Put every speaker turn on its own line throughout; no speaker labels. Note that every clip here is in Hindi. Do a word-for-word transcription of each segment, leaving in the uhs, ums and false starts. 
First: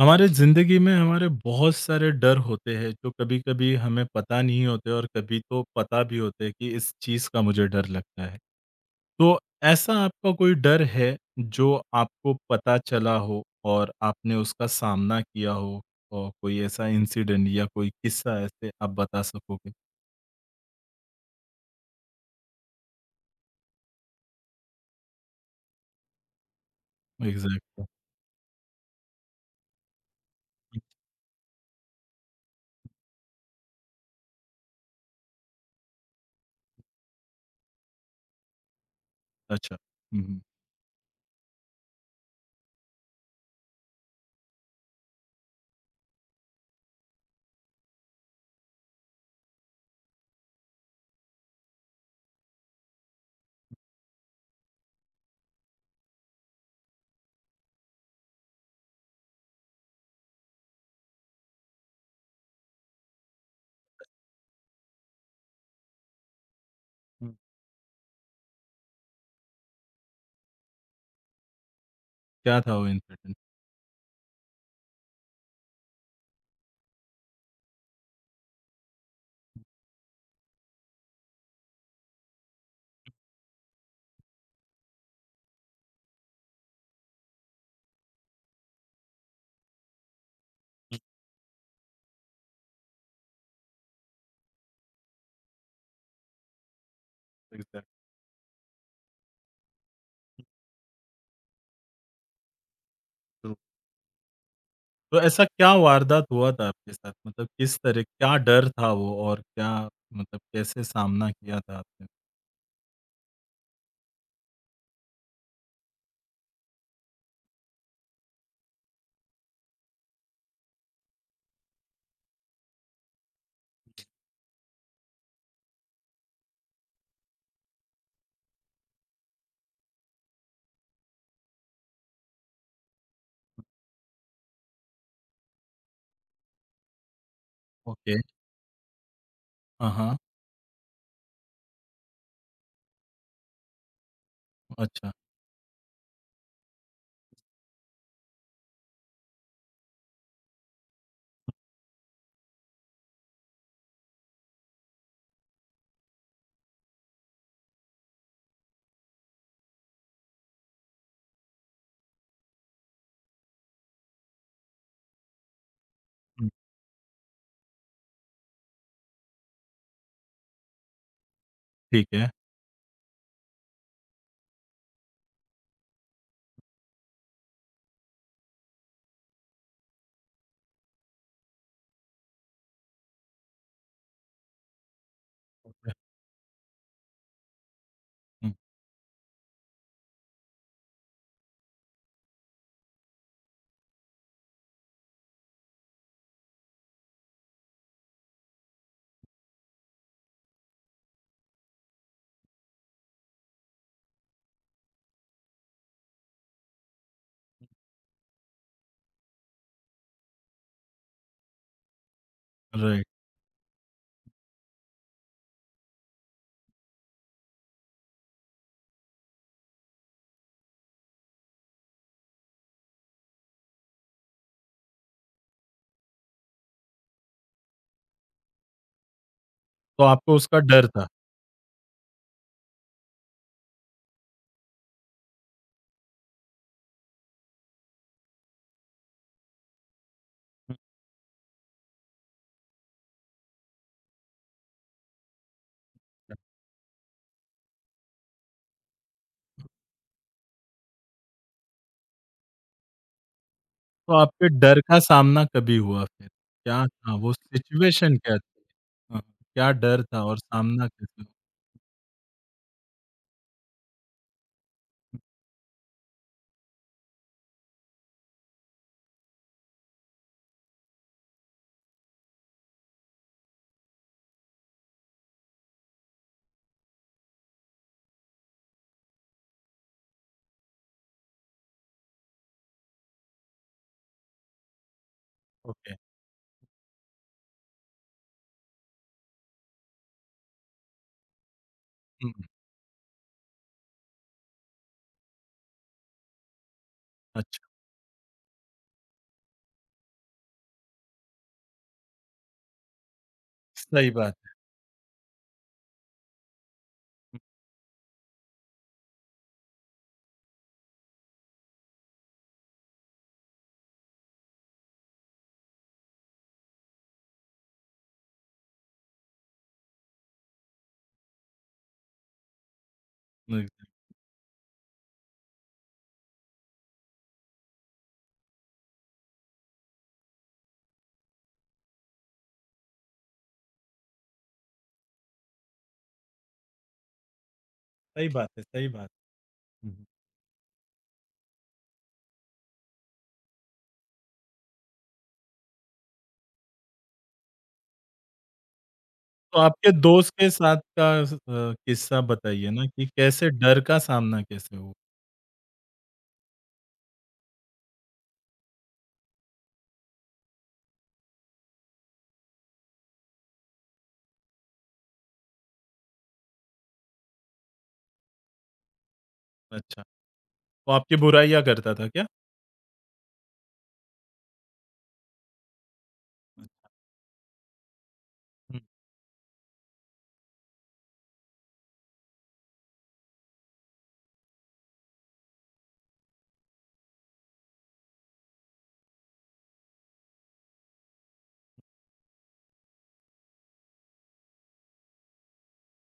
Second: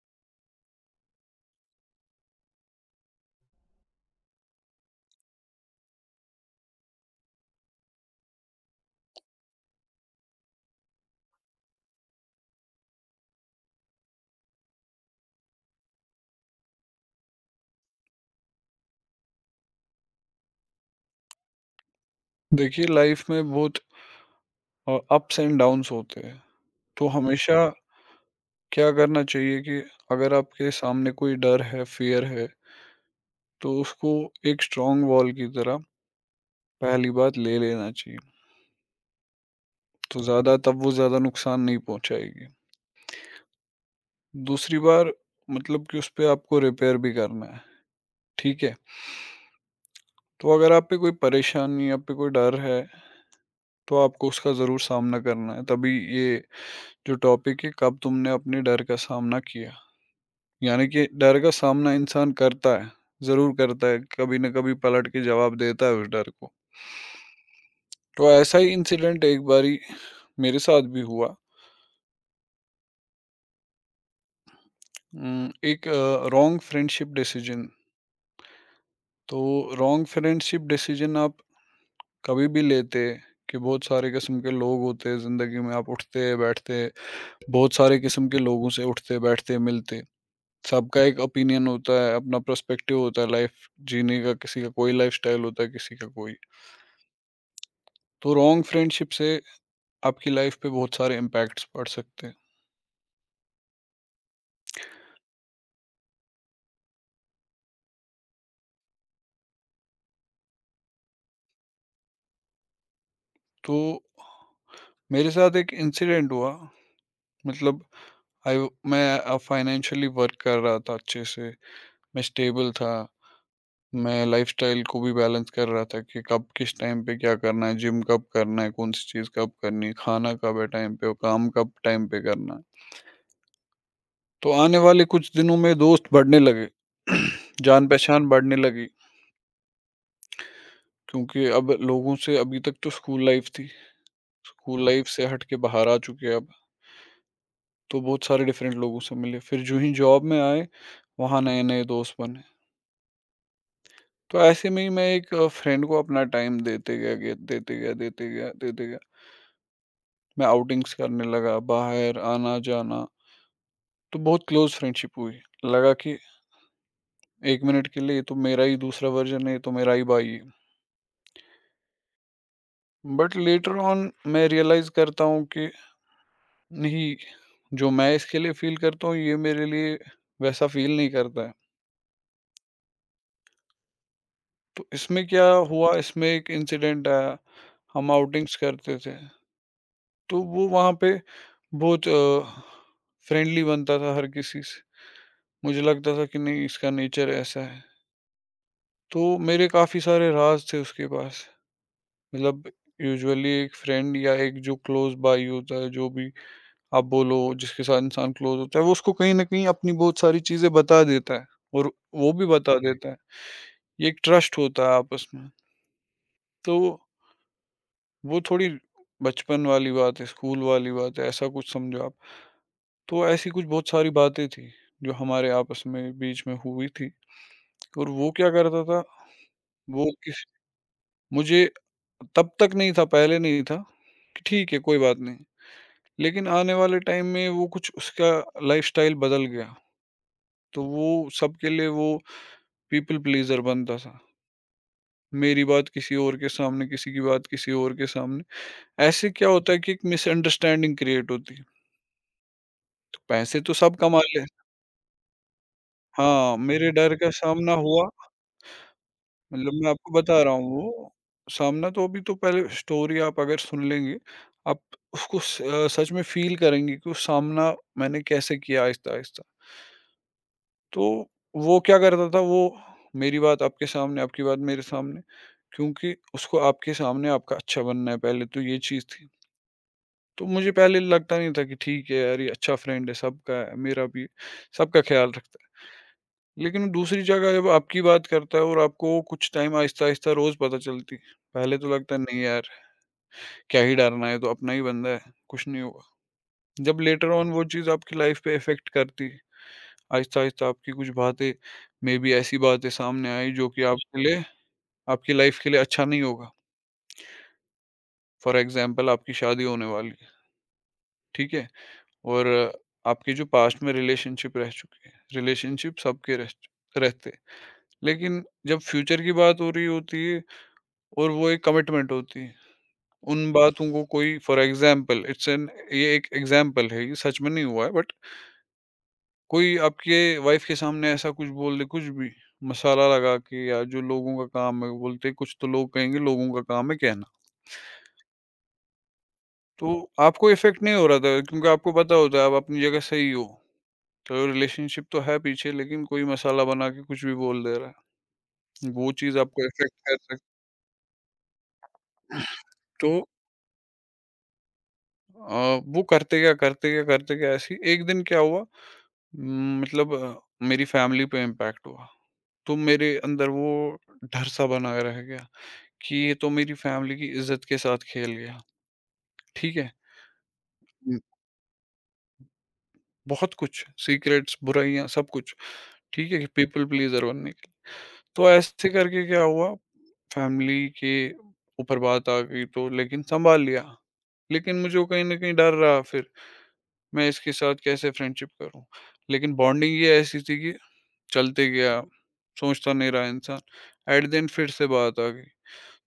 हमारे ज़िंदगी में हमारे बहुत सारे डर होते हैं जो कभी-कभी हमें पता नहीं होते और कभी तो पता भी होते हैं कि इस चीज़ का मुझे डर लगता है। तो ऐसा आपका कोई डर है जो आपको पता चला हो और आपने उसका सामना किया हो और कोई ऐसा इंसिडेंट या कोई किस्सा ऐसे आप बता सकोगे?
देखिए लाइफ में बहुत अप्स एंड डाउन्स होते हैं तो हमेशा
एग्ज़ैक्ट हुँ।
क्या करना चाहिए कि अगर आपके सामने कोई डर है फियर है तो उसको एक स्ट्रांग वॉल की तरह पहली बात ले लेना चाहिए
अच्छा।
तो
हुँ, हुँ।
ज़्यादा तब वो ज़्यादा नुकसान नहीं पहुंचाएगी। दूसरी बार मतलब कि उस पे आपको रिपेयर भी करना है। ठीक है, तो अगर आप पे कोई परेशानी आप पे कोई डर है तो आपको उसका ज़रूर सामना करना है तभी। ये जो टॉपिक है कब तुमने अपने डर का सामना किया, यानी कि डर का सामना इंसान करता है, ज़रूर करता है, कभी न कभी पलट के जवाब देता है उस डर को।
हुँ।
तो ऐसा ही इंसिडेंट एक बारी मेरे साथ भी हुआ।
क्या था वो इंसिडेंट?
उम, एक अ, रॉन्ग फ्रेंडशिप डिसीजन। तो रॉन्ग फ्रेंडशिप डिसीजन आप कभी भी लेते कि बहुत सारे किस्म के लोग होते हैं ज़िंदगी में, आप उठते-बैठते, बहुत सारे किस्म के लोगों से उठते-बैठते, मिलते।
हुँ।
सबका एक ओपिनियन होता है, अपना पर्सपेक्टिव होता है लाइफ जीने का, किसी का कोई लाइफ़स्टाइल होता है, किसी का कोई।
एग्ज़ैक्ट।
तो रॉन्ग फ्रेंडशिप से आपकी लाइफ पे बहुत सारे इम्पैक्ट्स पड़ सकते हैं।
तो ऐसा क्या वारदात हुआ था आपके साथ? मतलब किस तरह क्या डर था वो और क्या मतलब कैसे सामना किया था आपने?
तो मेरे साथ एक इंसिडेंट हुआ, मतलब आई मैं फाइनेंशियली वर्क कर रहा था अच्छे से, मैं स्टेबल था, मैं लाइफ़स्टाइल को भी बैलेंस कर रहा था कि कब किस टाइम पे क्या करना है, जिम कब करना है, कौन-सी चीज़ कब करनी है, खाना कब है टाइम पे और काम कब टाइम पे करना है। तो आने वाले कुछ दिनों में दोस्त बढ़ने लगे,
ओके।
जान-पहचान बढ़ने लगी
हाँ, हाँ।
क्योंकि अब लोगों से अभी तक तो स्कूल लाइफ़ थी, स्कूल लाइफ़
अच्छा।
से हट के बाहर आ चुके हैं, अब। तो बहुत सारे डिफरेंट लोगों से मिले। फिर जो ही जॉब में आए, वहाँ नए-नए दोस्त बने। तो ऐसे में ही मैं एक फ्रेंड को अपना टाइम देते गया गया देते गया देते गया देते गया। मैं आउटिंग्स करने लगा, बाहर आना-जाना, तो बहुत क्लोज़ फ्रेंडशिप हुई। लगा कि
हुँ,
एक मिनट के लिए ये तो मेरा ही दूसरा वर्ज़न है, ये तो मेरा ही भाई है।
ठीक है।
बट लेटर ऑन मैं रियलाइज़ करता हूँ कि नहीं, जो मैं इसके लिए फ़ील करता हूँ, ये मेरे लिए वैसा फ़ील नहीं करता है। तो इसमें क्या हुआ, इसमें एक इंसिडेंट आया। हम
हुँ,
आउटिंग्स करते थे, तो वो वहाँ पे बहुत अ, फ्रेंडली बनता था हर किसी से। मुझे लगता था कि नहीं इसका नेचर ऐसा है, तो मेरे काफ़ी सारे राज़ थे उसके पास। मतलब यूजुअली एक फ्रेंड या एक जो क्लोज़ भाई होता है, जो भी आप बोलो जिसके साथ इंसान क्लोज़ होता है, वो उसको कहीं न कहीं अपनी बहुत सारी चीज़ें बता देता है और वो भी बता
राइट।
देता है। ये एक ट्रस्ट होता है आपस में, तो वो थोड़ी बचपन वाली बात है, स्कूल वाली बात है, ऐसा कुछ समझो आप। तो ऐसी कुछ बहुत सारी बातें थी, जो हमारे आपस में बीच में हुई थी और वो क्या करता था,
तो
वो
आपको
किस
उसका डर था।
मुझे तब तक नहीं था, पहले नहीं था कि ठीक है, कोई बात नहीं। लेकिन आने वाले टाइम में वो कुछ उसका लाइफ़स्टाइल बदल गया,
हुँ।
तो वो सबके लिए वो पीपल प्लीज़र बनता था। मेरी बात किसी और के सामने, किसी की बात किसी और के सामने। ऐसे क्या होता है कि एक मिसअंडरस्टैंडिंग क्रिएट होती है। तो पैसे तो सब
तो
कमा ले।
आपके डर का सामना कभी हुआ फिर?
हाँ,
क्या
मेरे डर
था
का
वो
सामना हुआ,
सिचुएशन क्या थी? हाँ, क्या
मतलब मैं
डर
आपको
था और
बता रहा हूँ
सामना
वो,
कैसे हुआ?
सामना तो अभी तो पहले स्टोरी आप अगर सुन लेंगे, आप उसको स अ, सच में फ़ील करेंगे कि वो सामना मैंने कैसे किया आहिस्ता-आहिस्ता। तो वो क्या करता था, वो मेरी बात आपके सामने, आपकी बात मेरे सामने, क्योंकि उसको आपके सामने आपका अच्छा बनना है पहले, तो ये चीज़ थी। तो मुझे पहले लगता नहीं था कि ठीक है यार ये अच्छा फ्रेंड है, सबका है, मेरा भी सबका ख्याल रखता है।
ओके।
लेकिन दूसरी जगह जब आपकी बात करता है और आपको कुछ टाइम आहिस्ता-आहिस्ता रोज़ पता चलती है। पहले तो लगता है
हुँ,
नहीं यार, क्या ही डरना है ये तो अपना ही बंदा है, कुछ नहीं होगा। जब लेटर ऑन वो
अच्छा।
चीज़ आपकी लाइफ़ पे इफ़ेक्ट करती है, आहिस्ता-आहिस्ता आपकी कुछ बातें मेबी ऐसी बातें सामने आई जो कि
सही
आपके
बात
लिए
है।
आपकी लाइफ़ के लिए अच्छा नहीं होगा। फॉर एग्ज़ाम्पल आपकी शादी होने वाली है, ठीक है? और आपके जो पास्ट में रिलेशनशिप रह चुके हैं, रिलेशनशिप सबके रह रहते हैं। लेकिन जब फ्यूचर की बात हो रही होती है और वो एक कमिटमेंट होती है। उन हुँ।
हम्म,
बातों को कोई फॉर एग्ज़ाम्पल इट्स एन ये एक एग्ज़ाम्पल है, ये सच में नहीं हुआ है बट कोई आपके वाइफ़ के सामने ऐसा कुछ बोल दे कुछ भी, मसाला लगा के या जो लोगों का काम है वो बोलते हैं कुछ तो लोग कहेंगे लोगों का काम है कहना।
सही बात है, सही बात
तो
है। हुँ, हुँ।
आपको इफ़ेक्ट नहीं हो रहा था क्योंकि आपको पता होता है आप अपनी जगह सही हो। तो रिलेशनशिप तो है पीछे लेकिन कोई मसाला बना के कुछ भी बोल दे रहा है। वो चीज़
तो
आपको
आपके
इफ़ेक्ट कर
दोस्त
सक
के साथ का स अ, किस्सा बताइए ना कि
तो
कैसे डर का सामना कैसे हुआ?
अ, वो करते क्या, करते क्या, करते क्या ऐसे ही एक दिन क्या हुआ, उम, मतलब अ, मेरी फैमिली पे इम्पैक्ट हुआ। तो मेरे अंदर वो डर-सा बना रह गया कि ये तो मेरी फैमिली की इज़्ज़त के साथ खेल गया, ठीक है?
अच्छा, वो आपकी
हुँ।
बुराइयाँ करता था क्या?
बहुत कुछ सीक्रेट्स, बुराइयाँ सब कुछ, ठीक है? कि पीपल प्लीज़र बनने के लिए। तो
हुँ,
ऐसे करके क्या हुआ, फैमिली के ऊपर बात आ गई तो लेकिन सँभाल लिया। लेकिन मुझे वो कहीं न कहीं डर रहा फिर, मैं इसके साथ कैसे फ्रेंडशिप करूँ? लेकिन बॉन्डिंग ही ऐसी थी कि चलते गया, सोचता नहीं रहा इंसान। एट द एंड फिर से बात आ गई।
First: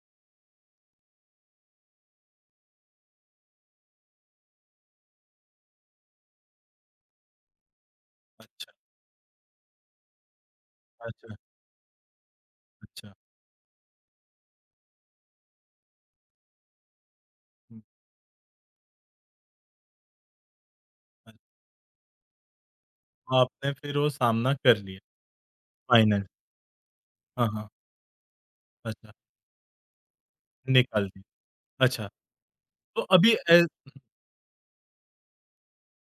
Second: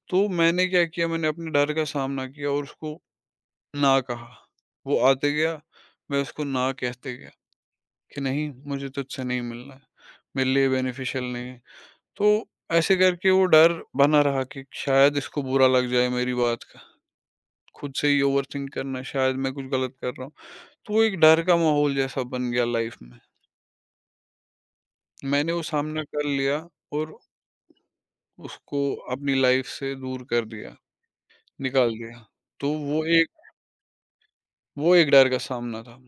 तो मैंने क्या किया, मैंने अपने डर का सामना किया और उसको ना कहा। वो आते गया, मैं उसको ना कहते गया कि नहीं
अच्छा,
मुझे तुझसे नहीं मिलना है, मेरे लिए बेनिफिशियल
अच्छा,
नहीं है। तो ऐसे
अच्छा।
करके वो डर बना रहा कि शायद इसको बुरा लग जाए मेरी बात का।
हुँ,
खुद से ही ओवरथिंक करना शायद मैं कुछ गलत कर रहा हूँ। तो वो एक
अ,
डर का माहौल जैसा बन गया लाइफ में।
तो आपने फिर वो सामना कर लिया,
मैंने वो सामना
फाइनल
कर लिया और
हाँ, हाँ,
उसको
अच्छा,
अपनी लाइफ से दूर कर दिया,
निकाल दिया।
निकाल
अच्छा,
दिया। तो
तो
वो जी।
अभी
एक
ए
वो एक डर का सामना था।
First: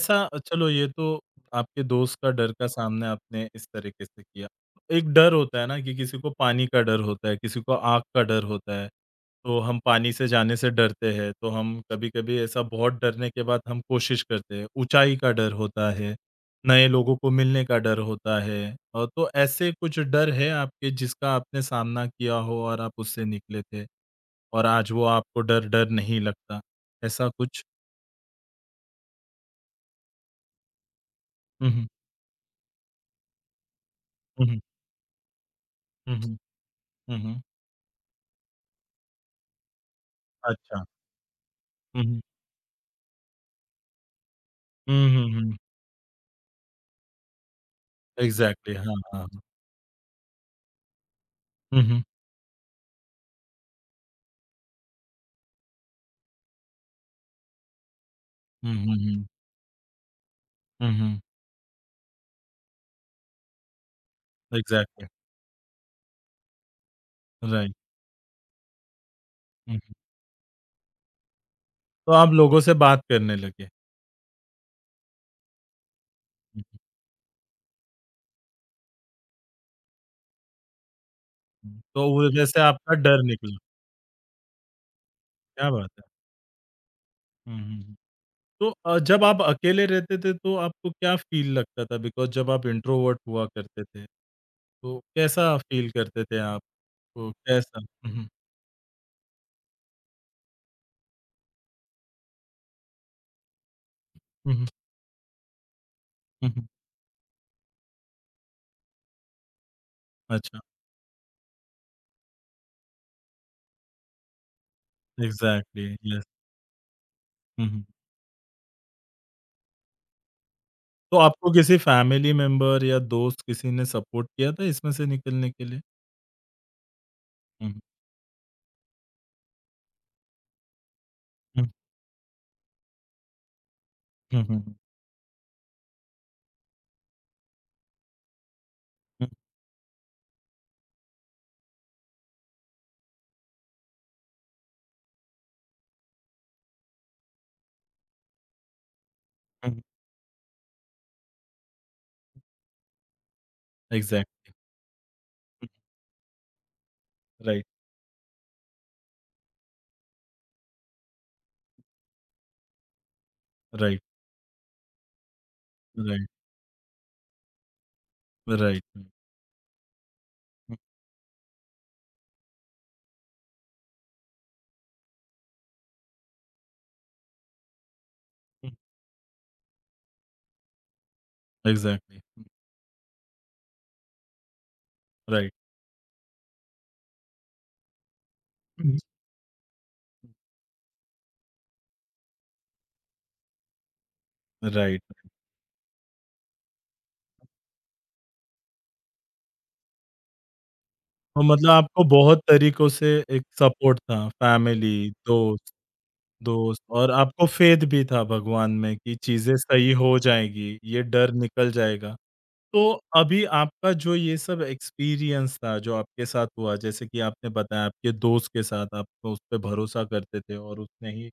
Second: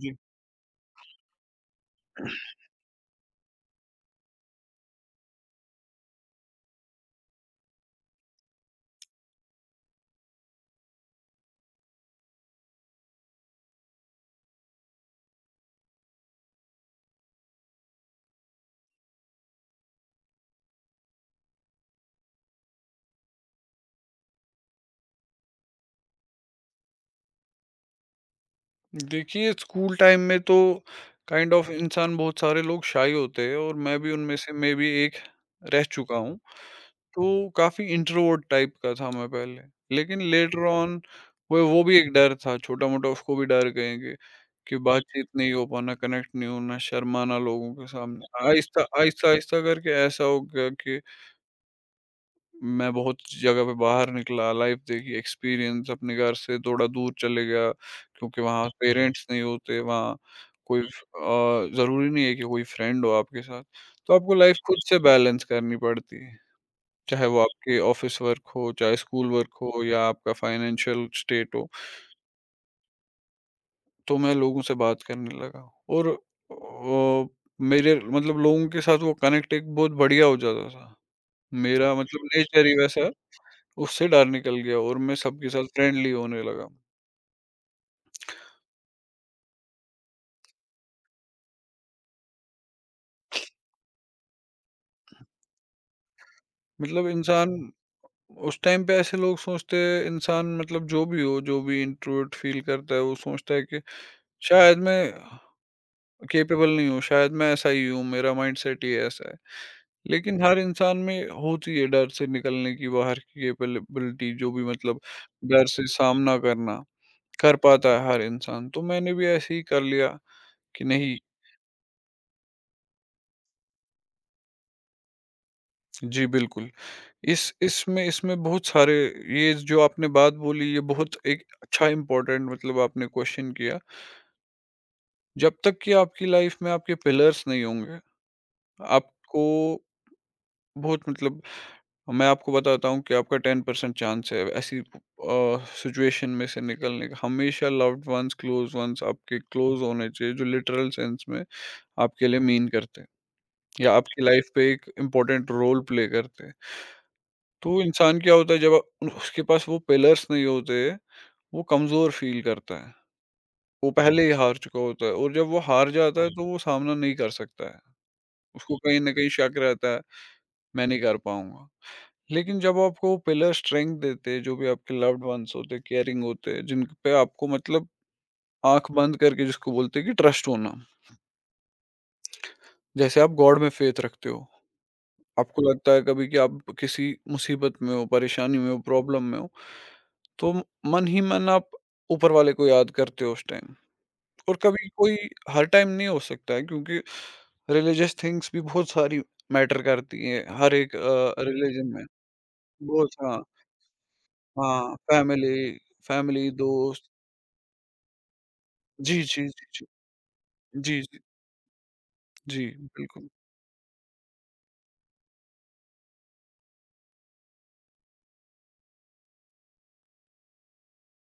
जी।
चलो ये तो आपके दोस्त का डर का सामना आपने इस तरीके से किया। एक डर होता है ना कि किसी को पानी का डर होता है, किसी को आग का डर होता है, तो हम पानी से जाने से डरते हैं, तो हम कभी-कभी ऐसा बहुत डरने के बाद हम कोशिश करते हैं। ऊँचाई का डर होता है, नए लोगों को मिलने का डर होता है अ, तो ऐसे कुछ डर है आपके जिसका आपने सामना किया हो और आप उससे निकले थे? और आज वो आपको डर डर नहीं लगता, ऐसा कुछ?
देखिए स्कूल टाइम में तो काइंड ऑफ
हुँ, हुँ।
इंसान बहुत सारे लोग शाई होते हैं और मैं भी उनमें
हुँ,
से
हुँ।
मैं भी एक रह चुका
हुँ,
हूँ।
हुँ। हुँ, हुँ।
तो काफ़ी इंट्रोवर्ट टाइप का था मैं पहले। लेकिन लेटर
अच्छा,
ऑन वो वो भी
हुँ,
एक
हुँ।
डर था, छोटा-मोटा उसको भी डर कहेंगे, कि
हुँ,
बातचीत
हुँ,
नहीं
हुँ।
हो पाना, कनेक्ट नहीं होना, शर्माना लोगों के सामने।
एग्ज़ैक्टली,
आहिस्ता
हाँ, हाँ।
आहिस्ता-आहिस्ता करके ऐसा हो गया कि
हुँ, हुँ।
मैं बहुत जगह पे बाहर निकला, लाइफ़ देखी, एक्सपीरियंस अपने घर से थोड़ा दूर चले गया क्योंकि वहाँ हुँ।
हुँ, हुँ,
पेरेंट्स
हुँ।
नहीं होते, वहाँ कोई हुँ।
हुँ, हुँ।
फ अ, ज़रूरी नहीं है कि कोई फ्रेंड हो आपके साथ। तो आपको लाइफ़ खुद हुँ। से
एग्ज़ैक्टली,
बैलेंस करनी पड़ती है, चाहे वो
राइट।
आपके ऑफ़िस वर्क हो, चाहे स्कूल वर्क
हुँ,
हो
हुँ।
या आपका फाइनेंशियल स्टेट हो।
तो आप लोगों से बात करने लगे।
तो मैं लोगों से बात करने लगा और
हुँ,
अ, मेरे मतलब लोगों के साथ वो कनेक्ट एक बहुत बढ़िया हो जाता था।
हुँ।
मेरा
तो
मतलब
वो वजह से
नेचर ही
आपका
वैसा
डर निकला,
उससे डर निकल गया और मैं सबके साथ
क्या बात है।
फ्रेंडली होने लगा।
हुँ, हुँ, हुँ। तो अ, जब आप अकेले रहते थे तो आपको क्या फ़ील लगता था? बिकॉज़ जब आप इंट्रोवर्ट हुआ करते थे, तो कैसा फ़ील करते थे आप?
मतलब
तो
इंसान
कैसा? हुँ, हुँ।
उस टाइम पे ऐसे लोग सोचते हैं इंसान मतलब जो भी हो, जो भी इंट्रोवर्ट फील करता है वो सोचता है कि
हुँ, हुँ।
शायद मैं
हुँ, हुँ।
कैपेबल नहीं हूँ, शायद मैं ऐसा ही हूँ, मेरा माइंडसेट ही ऐसा है। लेकिन हर
अच्छा,
इंसान में होती है डर से निकलने की बाहर की कैपेबिलिटी जो भी मतलब डर
एग्ज़ैक्टली,
से
यस।
सामना करना, कर
हुँ, हुँ।
पाता है हर इंसान। तो मैंने भी ऐसे ही कर लिया कि
तो
नहीं,
आपको किसी फैमिली मेंबर या दोस्त किसी ने सपोर्ट किया था इसमें से निकलने के लिए?
जी बिल्कुल। इस
हुँ,
इसमें इसमें बहुत सारे ये जो आपने बात बोली ये बहुत एक
हुँ,
अच्छा इम्पोर्टेंट मतलब आपने क्वेश्चन किया,
हुँ, हुँ, हुँ,
जब तक कि आपकी लाइफ में आपके पिलर्स नहीं होंगे
हुँ,
आपको बहुत मतलब मैं आपको बताता हूँ कि आपका टेन परसेंट चांस है ऐसी सिचुएशन में से निकलने का। हमेशा लव्ड वंस क्लोज वंस आपके क्लोज
हुँ,
होने चाहिए जो लिटरल सेंस में आपके लिए मीन करते हैं या आपकी लाइफ
एग्ज़ैक्टली,
पे एक इम्पोर्टेंट रोल प्ले करते हैं।
राइट,
तो इंसान क्या होता है, जब उन- उसके पास वो पिलर्स नहीं होते वो कमजोर फील करता है। वो
राइट,
पहले ही हार चुका होता है और जब वो हार जाता है,
राइट,
हाँ, तो वो सामना नहीं कर सकता है। उसको
राइट,
कहीं
हुँ,
ना कहीं शक रहता है
हुँ,
मैं नहीं कर पाऊंगा। लेकिन जब आपको पिलर स्ट्रेंथ देते हैं, जो भी आपके लव्ड वंस होते हैं केयरिंग होते हैं जिन पे आपको मतलब
हुँ,
आंख बंद करके जिसको बोलते हैं कि ट्रस्ट होना,
एग्ज़ैक्टली, हुँ,
जैसे आप गॉड में फेथ रखते हो।
राइट,
आपको लगता है कभी कि आप किसी मुसीबत में हो, परेशानी में हो,
हुँ,
प्रॉब्लम में हो, तो म- मन ही मन आप ऊपर वाले को याद करते हो उस टाइम। और कभी
राइट।
कोई हर टाइम नहीं हो सकता है क्योंकि रिलीजियस थिंग्स भी बहुत सारी मैटर करती हैं हर एक अ,
तो मतलब
रिलीजन
आपको
में।
बहुत तरीकों से
बहुत
एक
हाँ,
सपोर्ट था,
हाँ,
फैमिली,
फैमिली
दोस्त
फैमिली,
दोस्त
दोस्त।
और आपको फ़ेथ भी था भगवान में कि
जी, जी,
चीज़ें
जी, जी।
सही हो जाएँगी,
जी,
ये
जी,
डर निकल जाएगा।
जी,
तो
बिल्कुल।
अभी आपका जो ये सब एक्सपीरियंस था, जो आपके साथ हुआ, जैसे कि आपने बताया आपके दोस्त के साथ आप उस पे भरोसा करते थे और उसने ही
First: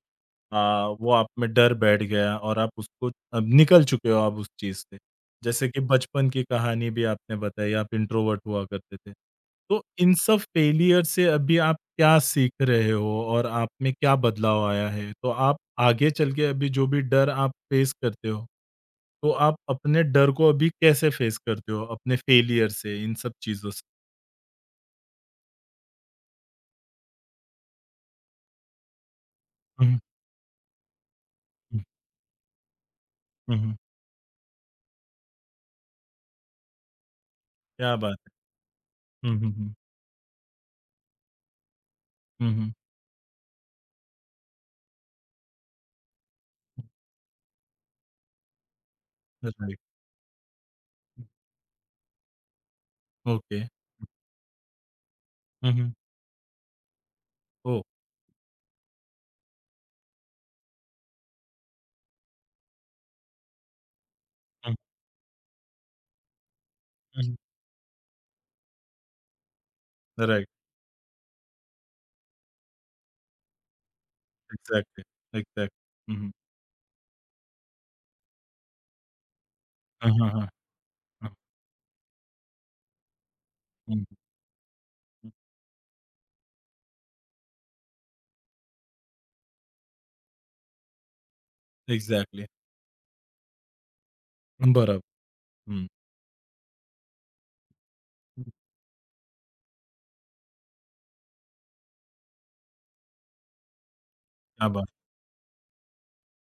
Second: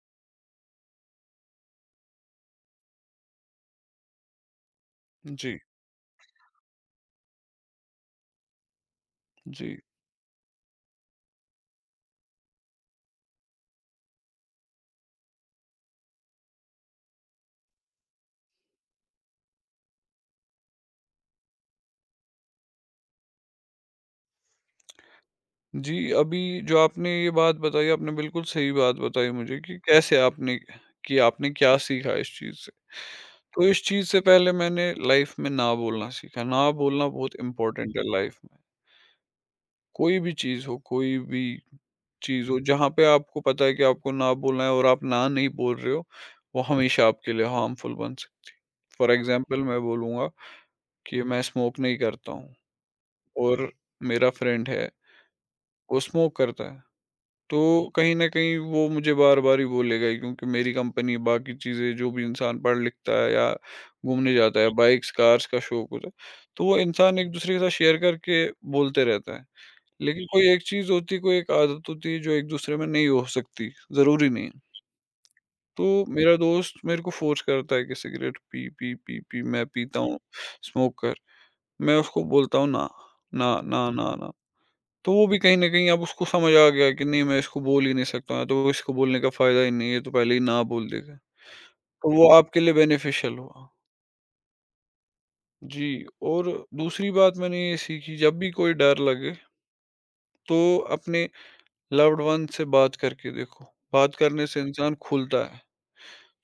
अ, वो आप में डर बैठ गया और आप उसको अब निकल चुके हो आप उस चीज़ से।
जी,
जैसे कि बचपन की कहानी भी आपने बताई, आप इंट्रोवर्ट हुआ करते थे।
जी।
तो इन सब फेलियर से अभी आप क्या सीख रहे हो और आप में क्या बदलाव आया है? तो आप आगे चल के अभी जो भी डर आप फेस करते हो तो आप अपने डर को अभी कैसे फेस करते हो? अपने फेलियर से, इन सब चीज़ों से?
जी, अभी जो आपने ये बात बताई, आपने बिल्कुल सही बात बताई मुझे कि
हुँ,
कैसे आपने कि आपने क्या
हुँ,
सीखा इस चीज़ से।
हुँ,
तो
हुँ।
इस चीज़ से पहले मैंने लाइफ़ में ना बोलना सीखा, ना बोलना बहुत
क्या
इम्पोर्टेंट है
बात
लाइफ़ में।
है! हुँ, हुँ, हुँ।
कोई भी चीज़ हो, कोई भी चीज़
हुँ,
हो,
हुँ,
जहाँ पे आपको पता है कि आपको ना बोलना है और आप ना नहीं बोल रहे हो, वो
हुँ।
हमेशा आपके लिए हार्मफुल बन सकती है। फ़ॉर एग्ज़ाम्पल
राइट,
मैं बोलूँगा कि मैं स्मोक नहीं करता हूँ
ओके,
और मेरा फ्रेंड है,
हुँ, हुँ।
वो स्मोक करता है। तो
ओह!
कहीं न कहीं वो मुझे बार-बार ही बोलेगा ही क्योंकि मेरी कंपनी बाकी चीज़ें जो भी इंसान पढ़ लिखता है या घूमने जाता है,
हुँ,
बाइक्स, कार्स का शौक होता है, तो वो इंसान
हुँ।
एक-दूसरे के साथ शेयर करके बोलते रहता है। लेकिन
राइट,
कोई एक चीज़ होती है, कोई एक आदत होती है जो एक-दूसरे में नहीं हो सकती, ज़रूरी नहीं है।
एक्ज़ैक्टली, एक्ज़ैक्ट
तो
हुँ, हुँ।
मेरा दोस्त मेरे को फ़ोर्स करता है कि सिगरेट पी, पी, पी, पी मैं पीता
हाँ,
हूँ,
हाँ, हाँ,
स्मोक कर।
हाँ।
मैं उसको बोलता हूँ ना, ना, ना,
हुँ,
ना, ना। तो वो
हुँ।
भी कहीं न कहीं अब उसको समझ आ गया कि नहीं मैं इसको बोल ही नहीं सकता हूँ, तो इसको बोलने का फ़ायदा ही नहीं है, ये तो पहले ही ना बोल देगा। तो वो
एक्ज़ैक्टली,
आपके लिए बेनिफिशियल हुआ।
हुँ। बराबर, हुँ,
जी, और दूसरी बात मैंने ये सीखी जब
हुँ।
भी कोई डर लगे तो अपने लव्ड वन से बात करके देखो, बात करने से
क्या बात
इंसान खुलता है।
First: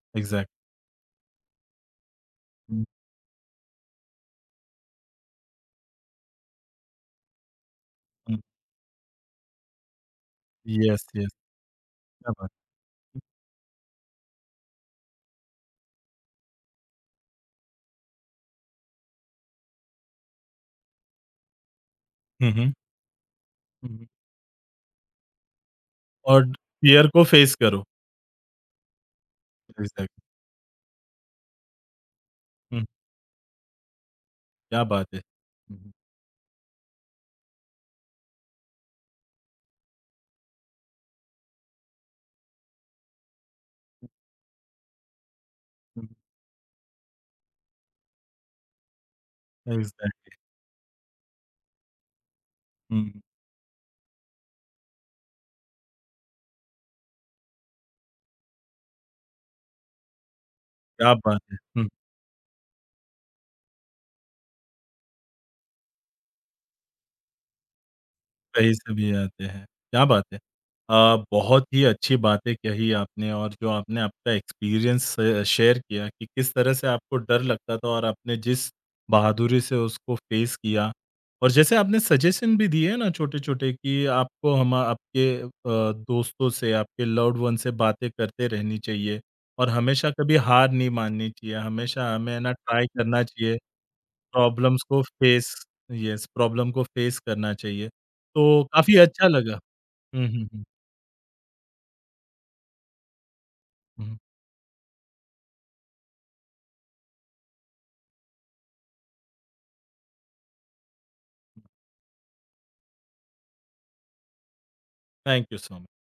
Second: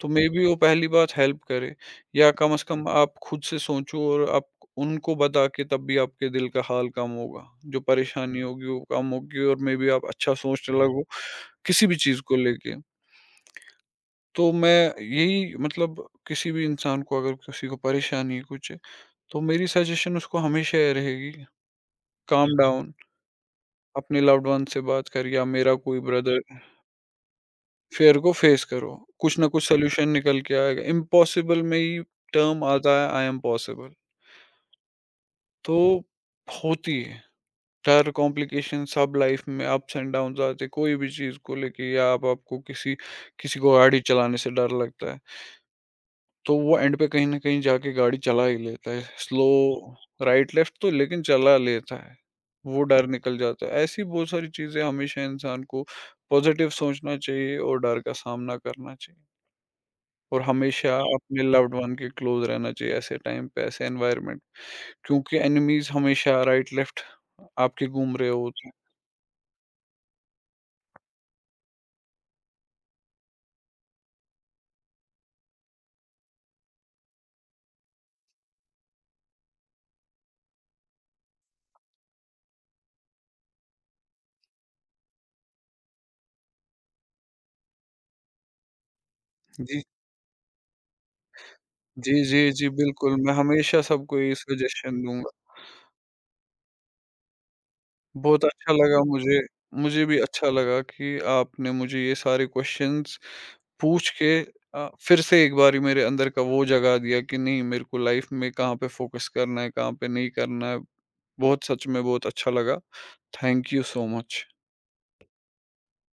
तो मेबी
एक्ज़ैक्ट
वो पहली बात हेल्प करे या कम से
हुँ,
कम आप खुद से सोचो और आप उनको बता के तब भी आपके दिल का हाल कम होगा। जो
हुँ।
परेशानी होगी वो कम होगी और मेबी आप अच्छा सोचने लगो
येस, येस,
किसी भी चीज़
क्या
को
बात
लेके। तो मैं यही मतलब किसी भी इंसान को अगर किसी को परेशानी है कुछ है, तो मेरी सजेशन उसको हमेशा ये रहेगी,
हुँ,
काम
हुँ।
डाउन
हुँ, हुँ।
अपने लव्ड वन से बात कर या मेरा कोई ब्रदर
और फ़ियर को फेस करो,
फ़ियर को फ़ेस करो, कुछ ना कुछ हुँ। सॉल्यूशन
एक्ज़ैक्टली,
निकल के आएगा। इम्पॉसिबल में ही टर्म
हुँ।
आता है आई एम पॉसिबल।
क्या बात है!
तो
हुँ, हुँ।
होती है, डर, कॉम्प्लिकेशन सब लाइफ़ में अप्स एंड डाउन्स आते हैं, कोई भी चीज़ को लेके या आप आपको किसी किसी को गाड़ी चलाने से डर लगता है,
हुँ।
तो वो एंड पे कहीं न कहीं जाके गाड़ी चला ही लेता है। स्लो
एक्ज़ैक्ट
राइट लेफ्ट तो लेकिन चला लेता है, वो डर
हुँ।
निकल जाता है। ऐसी बहुत सारी चीज़ें हमेशा इंसान को पॉज़िटिव सोचना चाहिए और डर का सामना करना चाहिए। और हमेशा
क्या बात
अपने
है!
लव्ड
हुँ,
वन के क्लोज रहना चाहिए ऐसे टाइम पे ऐसे एनवायरनमेंट क्योंकि एनिमीज हमेशा राइट लेफ्ट आपके घूम रहे होते हैं।
कहीं से भी आते हैं। क्या बात है! अ, बहुत ही अच्छी बातें कही आपने और जो आपने आपका एक्सपीरियंस अ, शेयर किया कि किस तरह से आपको डर लगता था और आपने जिस बहादुरी से उसको फेस किया। और जैसे आपने सजेशन भी दिए ना छोटे-छोटे कि आपको हम आपके अ, दोस्तों से, आपके लव्ड वन से बातें करते रहनी चाहिए और
जी
हमेशा कभी हार नहीं माननी चाहिए,
जी
हमेशा हमें
जी
ना
जी
ट्राई
बिल्कुल
करना
मैं
चाहिए।
हमेशा सबको ये
प्रॉब्लम्स को
सजेशन दूंगा।
फेस यस, प्रॉब्लम को फेस करना चाहिए।
बहुत
तो
अच्छा
काफ़ी
लगा
अच्छा
मुझे।
लगा।
मुझे भी
हुँ, हुँ,
अच्छा
हुँ,
लगा कि आपने मुझे ये सारे क्वेश्चंस पूछ
हुँ।
के आ, फिर से एक बारी मेरे अंदर का वो जगा दिया कि नहीं मेरे को लाइफ में कहाँ पे फोकस करना है कहाँ पे नहीं करना है। बहुत सच में बहुत अच्छा लगा। Thank you so much.
Thank you so much.